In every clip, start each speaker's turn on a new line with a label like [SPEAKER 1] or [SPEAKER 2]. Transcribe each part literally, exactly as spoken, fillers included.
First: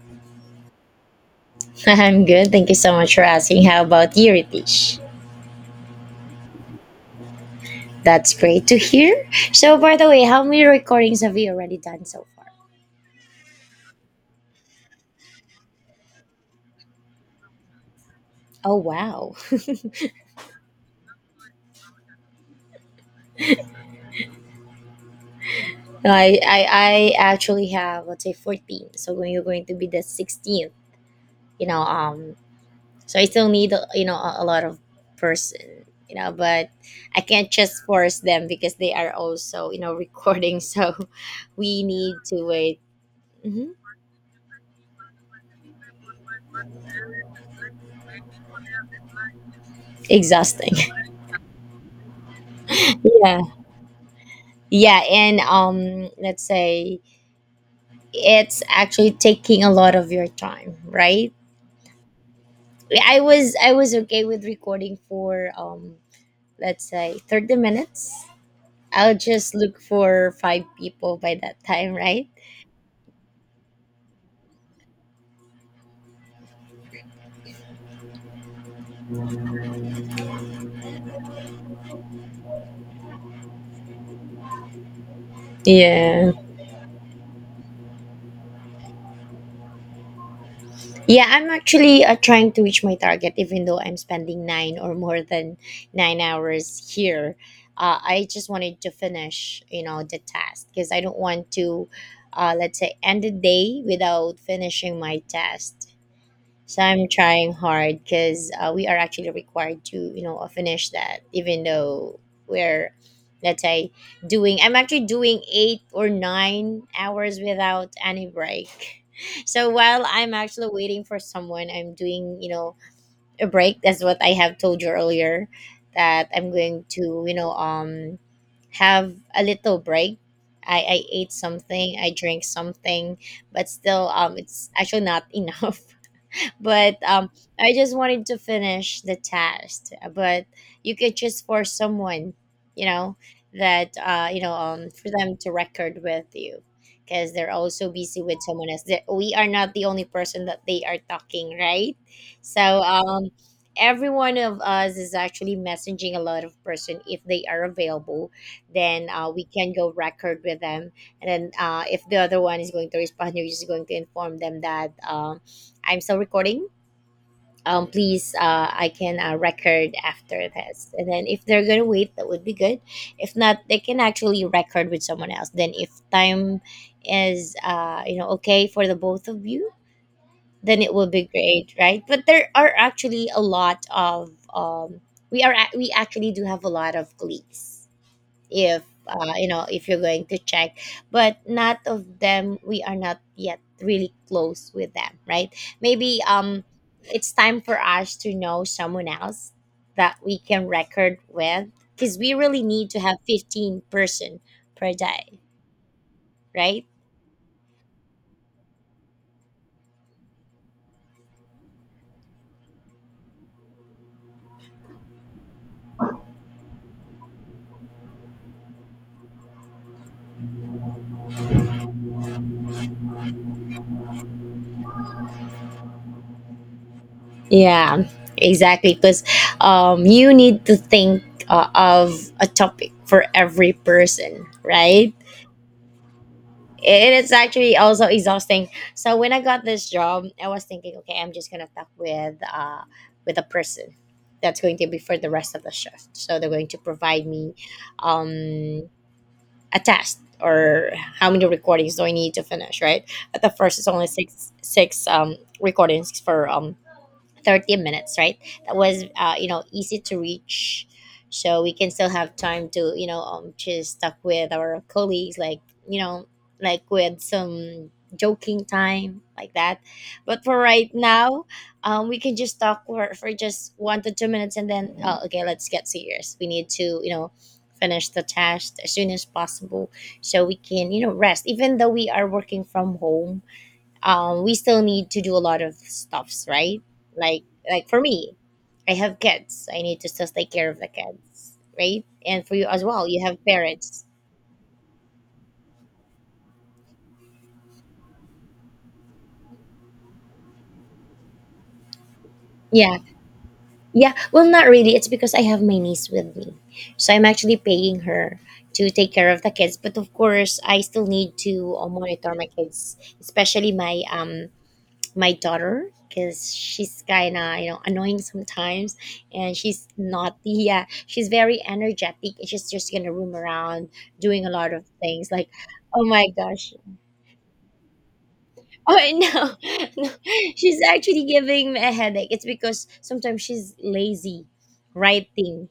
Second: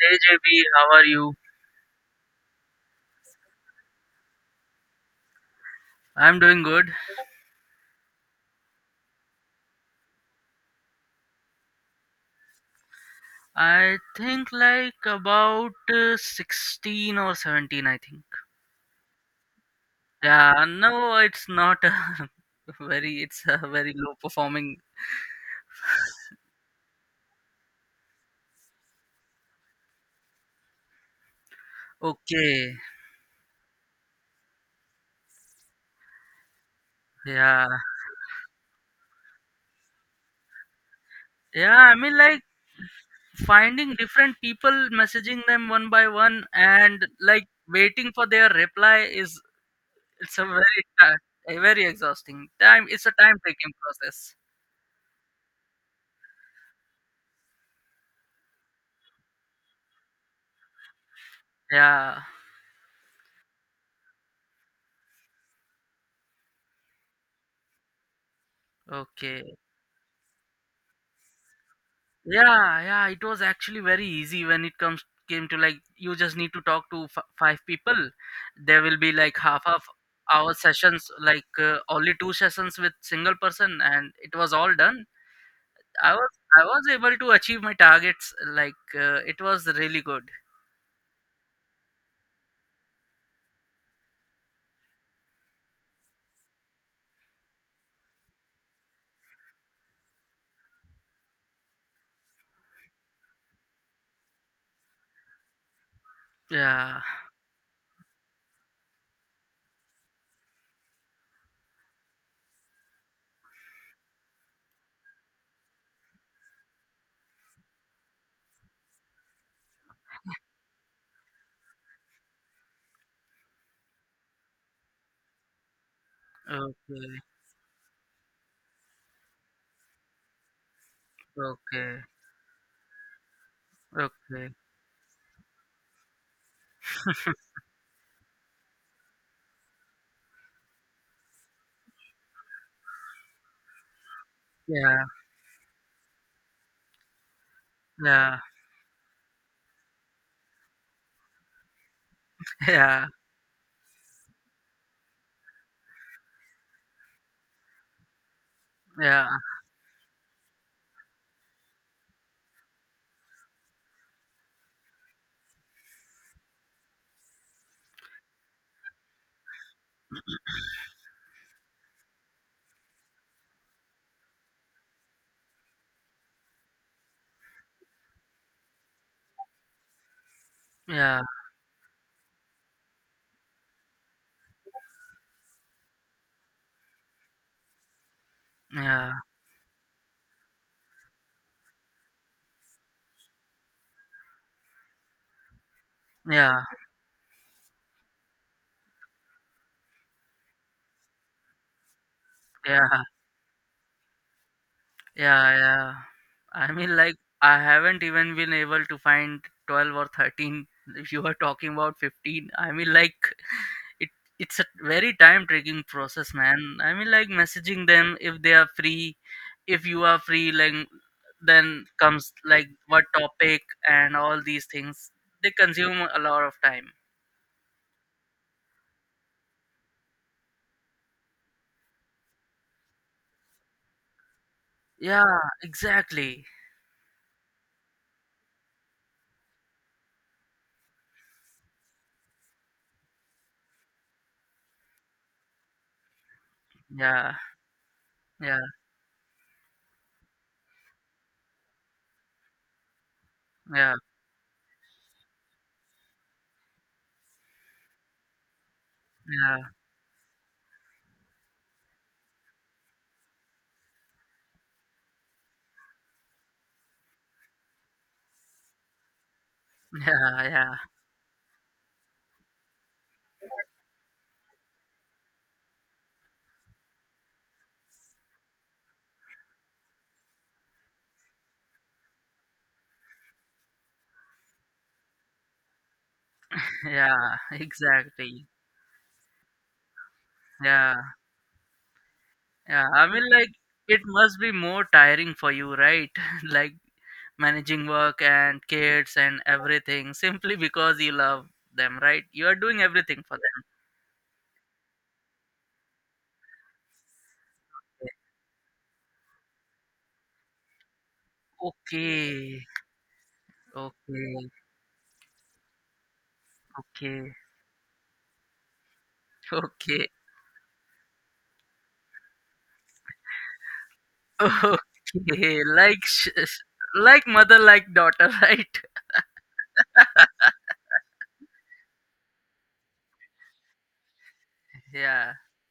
[SPEAKER 1] Hey J B, how are you?
[SPEAKER 2] I'm good. Thank you so much for asking. How about you, Ritesh?
[SPEAKER 1] I'm doing good.
[SPEAKER 2] That's great to hear. So, by the way, how many recordings have you already done so far?
[SPEAKER 1] I think like about uh, sixteen or seventeen, I think.
[SPEAKER 2] Oh, wow.
[SPEAKER 1] Yeah, no, it's not a very, it's a very low performing.
[SPEAKER 2] No, I, I, I actually have, let's say, fourteen. So, when you're going to be the sixteenth, you know, um,
[SPEAKER 1] Okay,
[SPEAKER 2] so I still need, uh, you know, a, a lot of person, you know, but I can't
[SPEAKER 1] yeah.
[SPEAKER 2] just force them because they are also, you know, recording. So,
[SPEAKER 1] Yeah,
[SPEAKER 2] we
[SPEAKER 1] I mean
[SPEAKER 2] need
[SPEAKER 1] like
[SPEAKER 2] to wait. Hmm.
[SPEAKER 1] finding different people, messaging them one by one and like waiting for their reply is, it's a
[SPEAKER 2] Exhausting.
[SPEAKER 1] very, ti- a very exhausting time. It's a time
[SPEAKER 2] Yeah.
[SPEAKER 1] taking process.
[SPEAKER 2] Yeah. And, um, let's say, it's actually taking a lot of your time, right?
[SPEAKER 1] Yeah,
[SPEAKER 2] I was i was okay with recording for um let's say thirty minutes. I'll
[SPEAKER 1] okay.
[SPEAKER 2] just look for five people by that time, right?
[SPEAKER 1] Yeah, yeah, it was actually very easy when it comes came to, like, you just need to talk to f- five people. There will be like half half hour sessions, like, uh, only two sessions with single person and it was all done. i was
[SPEAKER 2] Yeah,
[SPEAKER 1] I was able to achieve my targets, like, uh, it was really good.
[SPEAKER 2] yeah, I'm actually uh, trying to reach my target even though I'm spending nine or more than nine hours here. uh, I just wanted to finish you know the task because I don't want to, uh, let's say, end the day without finishing my task. So
[SPEAKER 1] Yeah.
[SPEAKER 2] I'm trying hard because uh, we are actually required to, you know, uh, finish that, even though we're, let's say, doing, I'm actually doing eight or nine hours without any break. So while I'm actually waiting for someone, I'm doing, you know, a break. That's what I have told you earlier that I'm going
[SPEAKER 1] Okay,
[SPEAKER 2] to, you know, um, have a little break. I, I ate something,
[SPEAKER 1] okay,
[SPEAKER 2] I drank something, but still, um,
[SPEAKER 1] okay.
[SPEAKER 2] it's actually not enough. But um I just wanted to finish the test, but you could just for someone, you know, that uh you know um
[SPEAKER 1] Yeah,
[SPEAKER 2] for them to record with you, because they're also busy with
[SPEAKER 1] yeah.
[SPEAKER 2] someone else, that we are not the only person that they are talking, right? So,
[SPEAKER 1] Yeah,
[SPEAKER 2] um every one of us is actually messaging a lot of person if they are available, then
[SPEAKER 1] yeah,
[SPEAKER 2] uh, we can go record with them. And then, uh, if the other one is going to respond, you're just going to inform them that, um, I'm still recording. Um, please, uh, I can uh, record after this, and then if they're gonna wait, that would be good. If not, they can actually record with someone else. Then if time is uh, you know okay for the both of you, then it will
[SPEAKER 1] yeah,
[SPEAKER 2] be great, right? But there are actually a lot of, um, we are ac- we actually do have a lot of colleagues, if uh, you know if you're going to check. But not of them, we are not yet really close with them, right? Maybe
[SPEAKER 1] yeah,
[SPEAKER 2] um it's time for us to know someone else that we can record with, because we really need to
[SPEAKER 1] yeah.
[SPEAKER 2] have fifteen person per day,
[SPEAKER 1] Yeah, yeah. I
[SPEAKER 2] right?
[SPEAKER 1] mean, like, I haven't even been able to find twelve or thirteen. If you are talking about fifteen, I mean, like, it it's a very time-taking process, man. I mean, like, messaging them if they are free, if you are free, like, then comes, like, what topic and all these things. They consume a lot of time.
[SPEAKER 2] Yeah, exactly, because um you need to think, uh, of a topic for every person, right?
[SPEAKER 1] Yeah, exactly.
[SPEAKER 2] It is actually also exhausting. So when I got this job, I was thinking, okay, I'm just gonna talk with uh with a person, that's going to be for the rest of the shift. So they're going to provide
[SPEAKER 1] Yeah,
[SPEAKER 2] me,
[SPEAKER 1] yeah,
[SPEAKER 2] um a test, or how many recordings do I need to finish, right? At the first it's
[SPEAKER 1] yeah,
[SPEAKER 2] only six six um recordings for um thirty minutes, right? That was uh, you
[SPEAKER 1] yeah.
[SPEAKER 2] know easy to reach, so we can still have time to, you know um just talk with our colleagues, like, you know like with some joking time like that. But
[SPEAKER 1] Yeah,
[SPEAKER 2] for
[SPEAKER 1] yeah,
[SPEAKER 2] right now, um we can just talk for, for just one to two minutes, and then, oh, okay, let's get serious, we need to, you know finish the task as soon as possible, so we can, you know rest, even though we are working from home. Um, we still need to do a lot of stuffs, right?
[SPEAKER 1] yeah,
[SPEAKER 2] Like like for me,
[SPEAKER 1] exactly.
[SPEAKER 2] I have kids. I need to still take care of the
[SPEAKER 1] Yeah.
[SPEAKER 2] kids, right? And for you as
[SPEAKER 1] Yeah, I
[SPEAKER 2] well, you
[SPEAKER 1] mean,
[SPEAKER 2] have
[SPEAKER 1] like, it
[SPEAKER 2] parents.
[SPEAKER 1] must be more tiring for you, right? Like, managing work and kids and everything, simply because you love them, right? You are doing
[SPEAKER 2] Yeah,
[SPEAKER 1] everything for them.
[SPEAKER 2] yeah. Well, not really. It's because I have my niece with me, so I'm actually paying her to take care of the kids. But of course, I still need to uh, monitor my
[SPEAKER 1] Okay,
[SPEAKER 2] kids, especially my um
[SPEAKER 1] okay,
[SPEAKER 2] my daughter, because she's
[SPEAKER 1] okay,
[SPEAKER 2] kind of, you know annoying sometimes. And she's
[SPEAKER 1] okay.
[SPEAKER 2] not, yeah, she's very energetic, and she's just gonna roam around doing a lot of things, like,
[SPEAKER 1] Okay. Like,
[SPEAKER 2] oh my
[SPEAKER 1] sh- sh-
[SPEAKER 2] gosh.
[SPEAKER 1] like mother, like daughter, right?
[SPEAKER 2] Oh, no, no, she's actually giving me a headache. It's because sometimes she's lazy
[SPEAKER 1] Yeah,
[SPEAKER 2] writing,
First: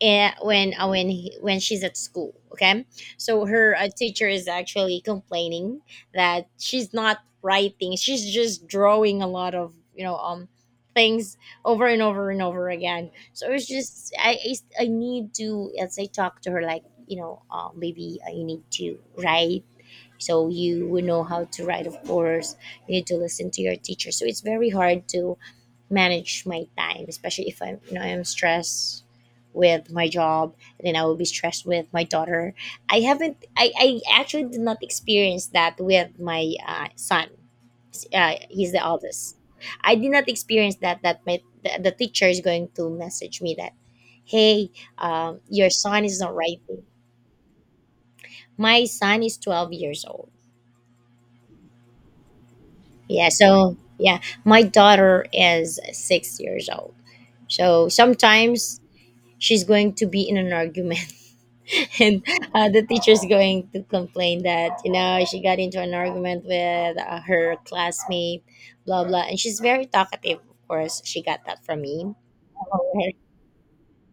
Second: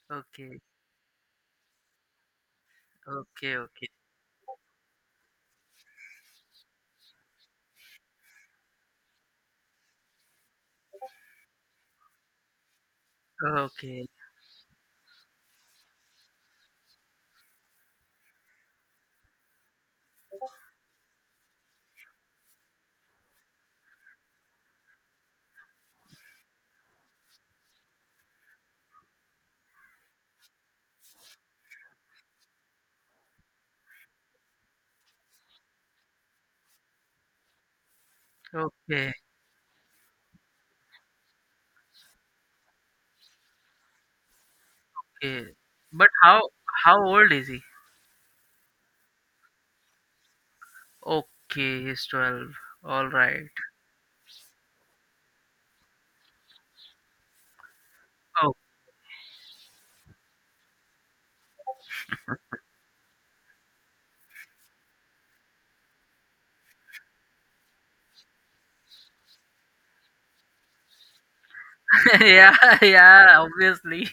[SPEAKER 2] eh,
[SPEAKER 1] okay,
[SPEAKER 2] when uh, when he, when she's at school, okay. So
[SPEAKER 1] okay,
[SPEAKER 2] her uh,
[SPEAKER 1] okay,
[SPEAKER 2] teacher is actually complaining that she's not writing, she's just drawing a lot of, you know um things, over and over and over again. So it's
[SPEAKER 1] okay,
[SPEAKER 2] just I I I need to, as I talk to her, like, you know um maybe, uh, you need to write, so you would know how to write. Of course, you need to listen to your teacher. So it's very hard to manage my time, especially if I'm, you know I'm stressed with my job, and then I will be stressed with my daughter. I haven't, I, I actually did not experience that with my uh, son. Uh, he's the
[SPEAKER 1] okay,
[SPEAKER 2] oldest. I did not experience that that my the, the teacher is going to message me that, hey, um,
[SPEAKER 1] okay.
[SPEAKER 2] your son
[SPEAKER 1] But
[SPEAKER 2] is not
[SPEAKER 1] how,
[SPEAKER 2] writing.
[SPEAKER 1] how old is he?
[SPEAKER 2] My son is twelve years old.
[SPEAKER 1] Okay, he's twelve. All
[SPEAKER 2] Yeah,
[SPEAKER 1] right.
[SPEAKER 2] so yeah, my daughter is six years old. So sometimes she's going to be in an argument, and uh, the teacher's going to complain that, you know she got into an argument with, uh, her classmate, blah blah, and she's very talkative. Of course she got that from me.
[SPEAKER 1] Yeah, yeah, obviously.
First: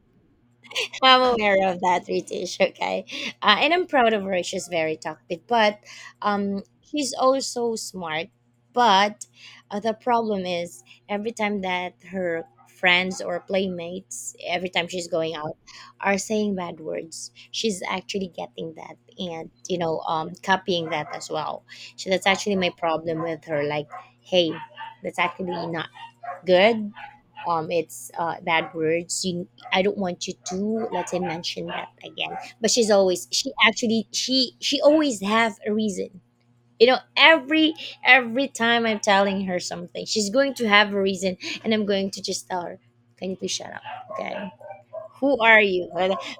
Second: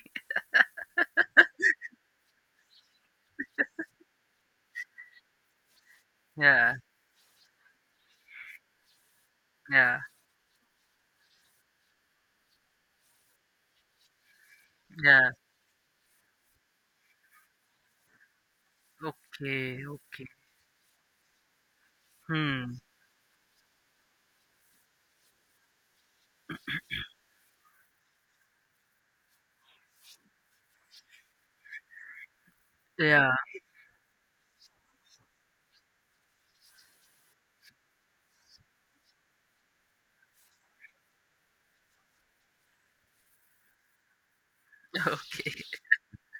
[SPEAKER 2] I'm aware of that, Ritish. Okay, uh, and I'm proud of her. She's very talkative, but um,
[SPEAKER 1] Yeah,
[SPEAKER 2] she's also smart. But uh, the
[SPEAKER 1] yeah,
[SPEAKER 2] problem is, every time that her friends or playmates, every time she's
[SPEAKER 1] yeah.
[SPEAKER 2] going out, are saying bad words, she's actually getting that, and, you
[SPEAKER 1] Okay,
[SPEAKER 2] know
[SPEAKER 1] okay.
[SPEAKER 2] um copying that as well. So that's actually my
[SPEAKER 1] Hmm.
[SPEAKER 2] problem with her. Like, hey, that's actually not good. Um, it's uh, bad words. You, I don't want you to, let us say, mention that again. But she's always,
[SPEAKER 1] Yeah,
[SPEAKER 2] she actually, she she always have a reason. You know, every every time I'm telling her something, she's going to have a reason, and I'm going to just tell her, "Can you please shut up?" Okay. Who are you?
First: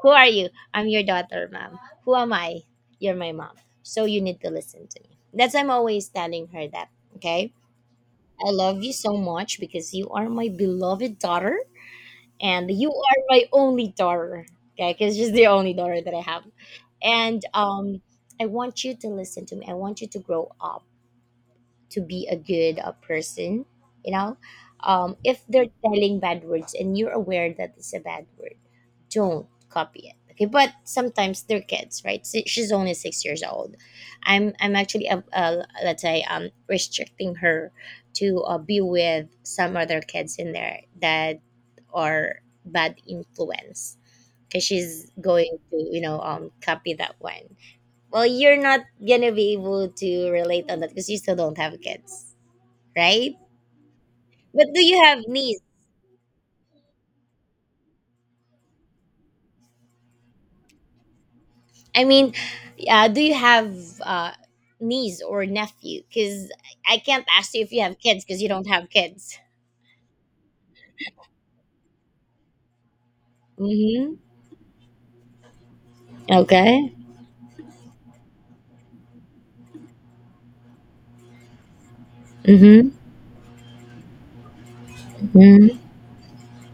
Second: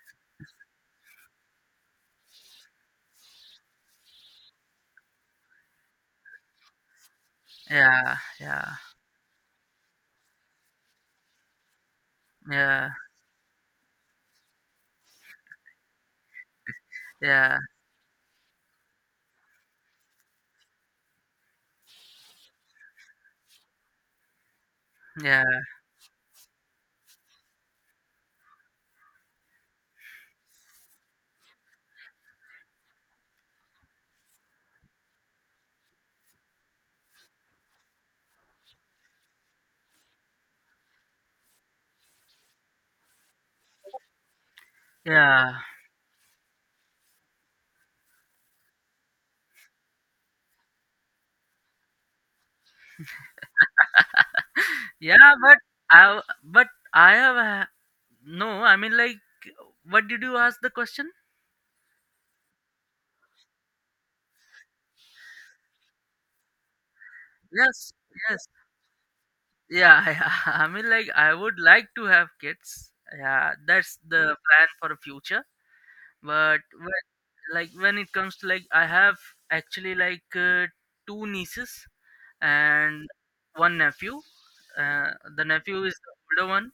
[SPEAKER 2] Who are you? I'm your daughter, ma'am. Who am I? You're my mom. So you need to listen to me. That's I'm always telling her that. Okay.
[SPEAKER 1] yeah,
[SPEAKER 2] I
[SPEAKER 1] yeah,
[SPEAKER 2] love you so much because you are my beloved daughter and
[SPEAKER 1] yeah,
[SPEAKER 2] you are my only daughter. Okay, because she's the only daughter that I have, and
[SPEAKER 1] yeah,
[SPEAKER 2] um, I want you to listen to me. I want you to grow up to be a good, uh, person. you know um, if
[SPEAKER 1] yeah,
[SPEAKER 2] they're telling bad words and you're aware that it's a bad word, don't copy it, okay. But sometimes they're kids, right? Si- she's only six years old. I'm i'm actually uh, uh, let's say, um restricting her to, uh, be with some other kids in there that are bad influence, because she's going
[SPEAKER 1] yeah,
[SPEAKER 2] to, you know um copy that one. Well, you're not gonna be able to relate on that because you still don't have kids, right? But do you have
[SPEAKER 1] yeah. But
[SPEAKER 2] niece?
[SPEAKER 1] I, but I have a- no. I mean, like, what did you ask the question?
[SPEAKER 2] I mean, uh, do you have uh, niece or nephew? Because I can't ask you if you
[SPEAKER 1] Yes,
[SPEAKER 2] have kids because you
[SPEAKER 1] yes.
[SPEAKER 2] don't have kids.
[SPEAKER 1] Yeah, yeah. I mean, like, I would like to have kids. Yeah, that's
[SPEAKER 2] Mm-hmm.
[SPEAKER 1] the plan for the future. But,
[SPEAKER 2] Okay.
[SPEAKER 1] like, when it comes to like I have actually, like, uh, two nieces
[SPEAKER 2] Mm-hmm.
[SPEAKER 1] and one nephew. uh, the
[SPEAKER 2] Mm-hmm.
[SPEAKER 1] nephew is the older one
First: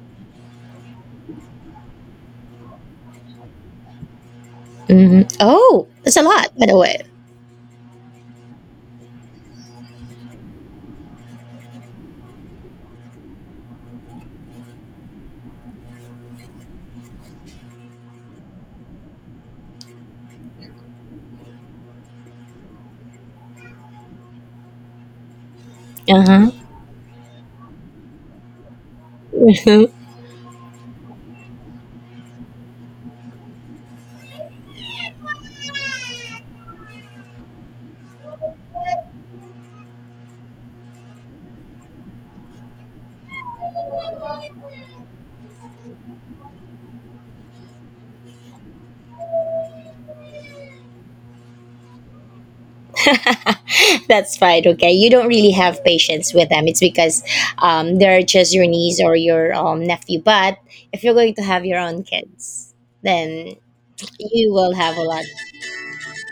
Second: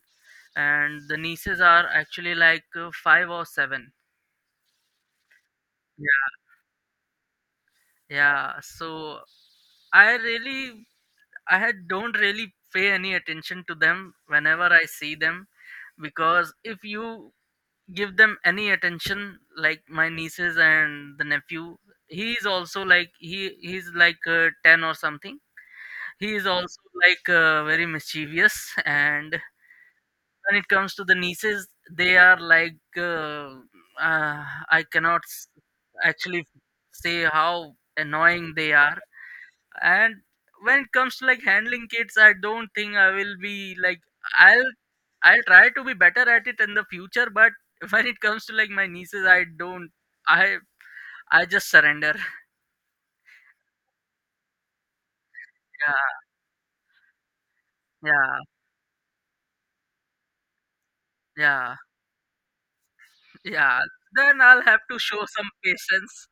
[SPEAKER 1] and the nieces are actually like, uh, five or seven.
[SPEAKER 2] Mm-hmm. Oh, that's a lot, by the way.
[SPEAKER 1] Yeah, so I really i had- don't really pay any attention to them whenever I see them, because if you give them any attention, like my nieces and the nephew, he is also like he he's like, uh, ten or something. He is
[SPEAKER 2] Uh
[SPEAKER 1] also like, uh, very mischievous. And
[SPEAKER 2] huh.
[SPEAKER 1] when it comes to the nieces they are like, uh, uh, I cannot s- actually say how annoying they are. And when it comes to like handling kids I don't think I will be like i'll I'll try to be better at it in the future, but when it comes to like my nieces I don't i i just surrender.
[SPEAKER 2] That's fine. Okay, you don't really have
[SPEAKER 1] Yeah,
[SPEAKER 2] patience with them. It's because, um, they're
[SPEAKER 1] yeah,
[SPEAKER 2] just your niece or your, um, nephew. But if you're going to have
[SPEAKER 1] yeah.
[SPEAKER 2] your own kids, then
[SPEAKER 1] Yeah, then
[SPEAKER 2] you
[SPEAKER 1] I'll
[SPEAKER 2] will
[SPEAKER 1] have
[SPEAKER 2] have
[SPEAKER 1] to
[SPEAKER 2] a
[SPEAKER 1] show
[SPEAKER 2] lot.
[SPEAKER 1] some patience.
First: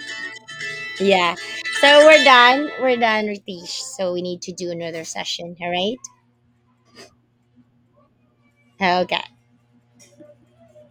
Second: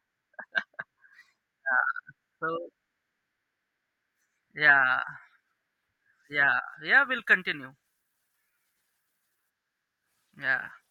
[SPEAKER 2] Yeah. So we're
[SPEAKER 1] Yeah. So
[SPEAKER 2] done. We're done, Ritesh. So we need to do
[SPEAKER 1] yeah,
[SPEAKER 2] another session. All right.
[SPEAKER 1] yeah, yeah. We'll continue.
[SPEAKER 2] Okay.
[SPEAKER 1] Yeah.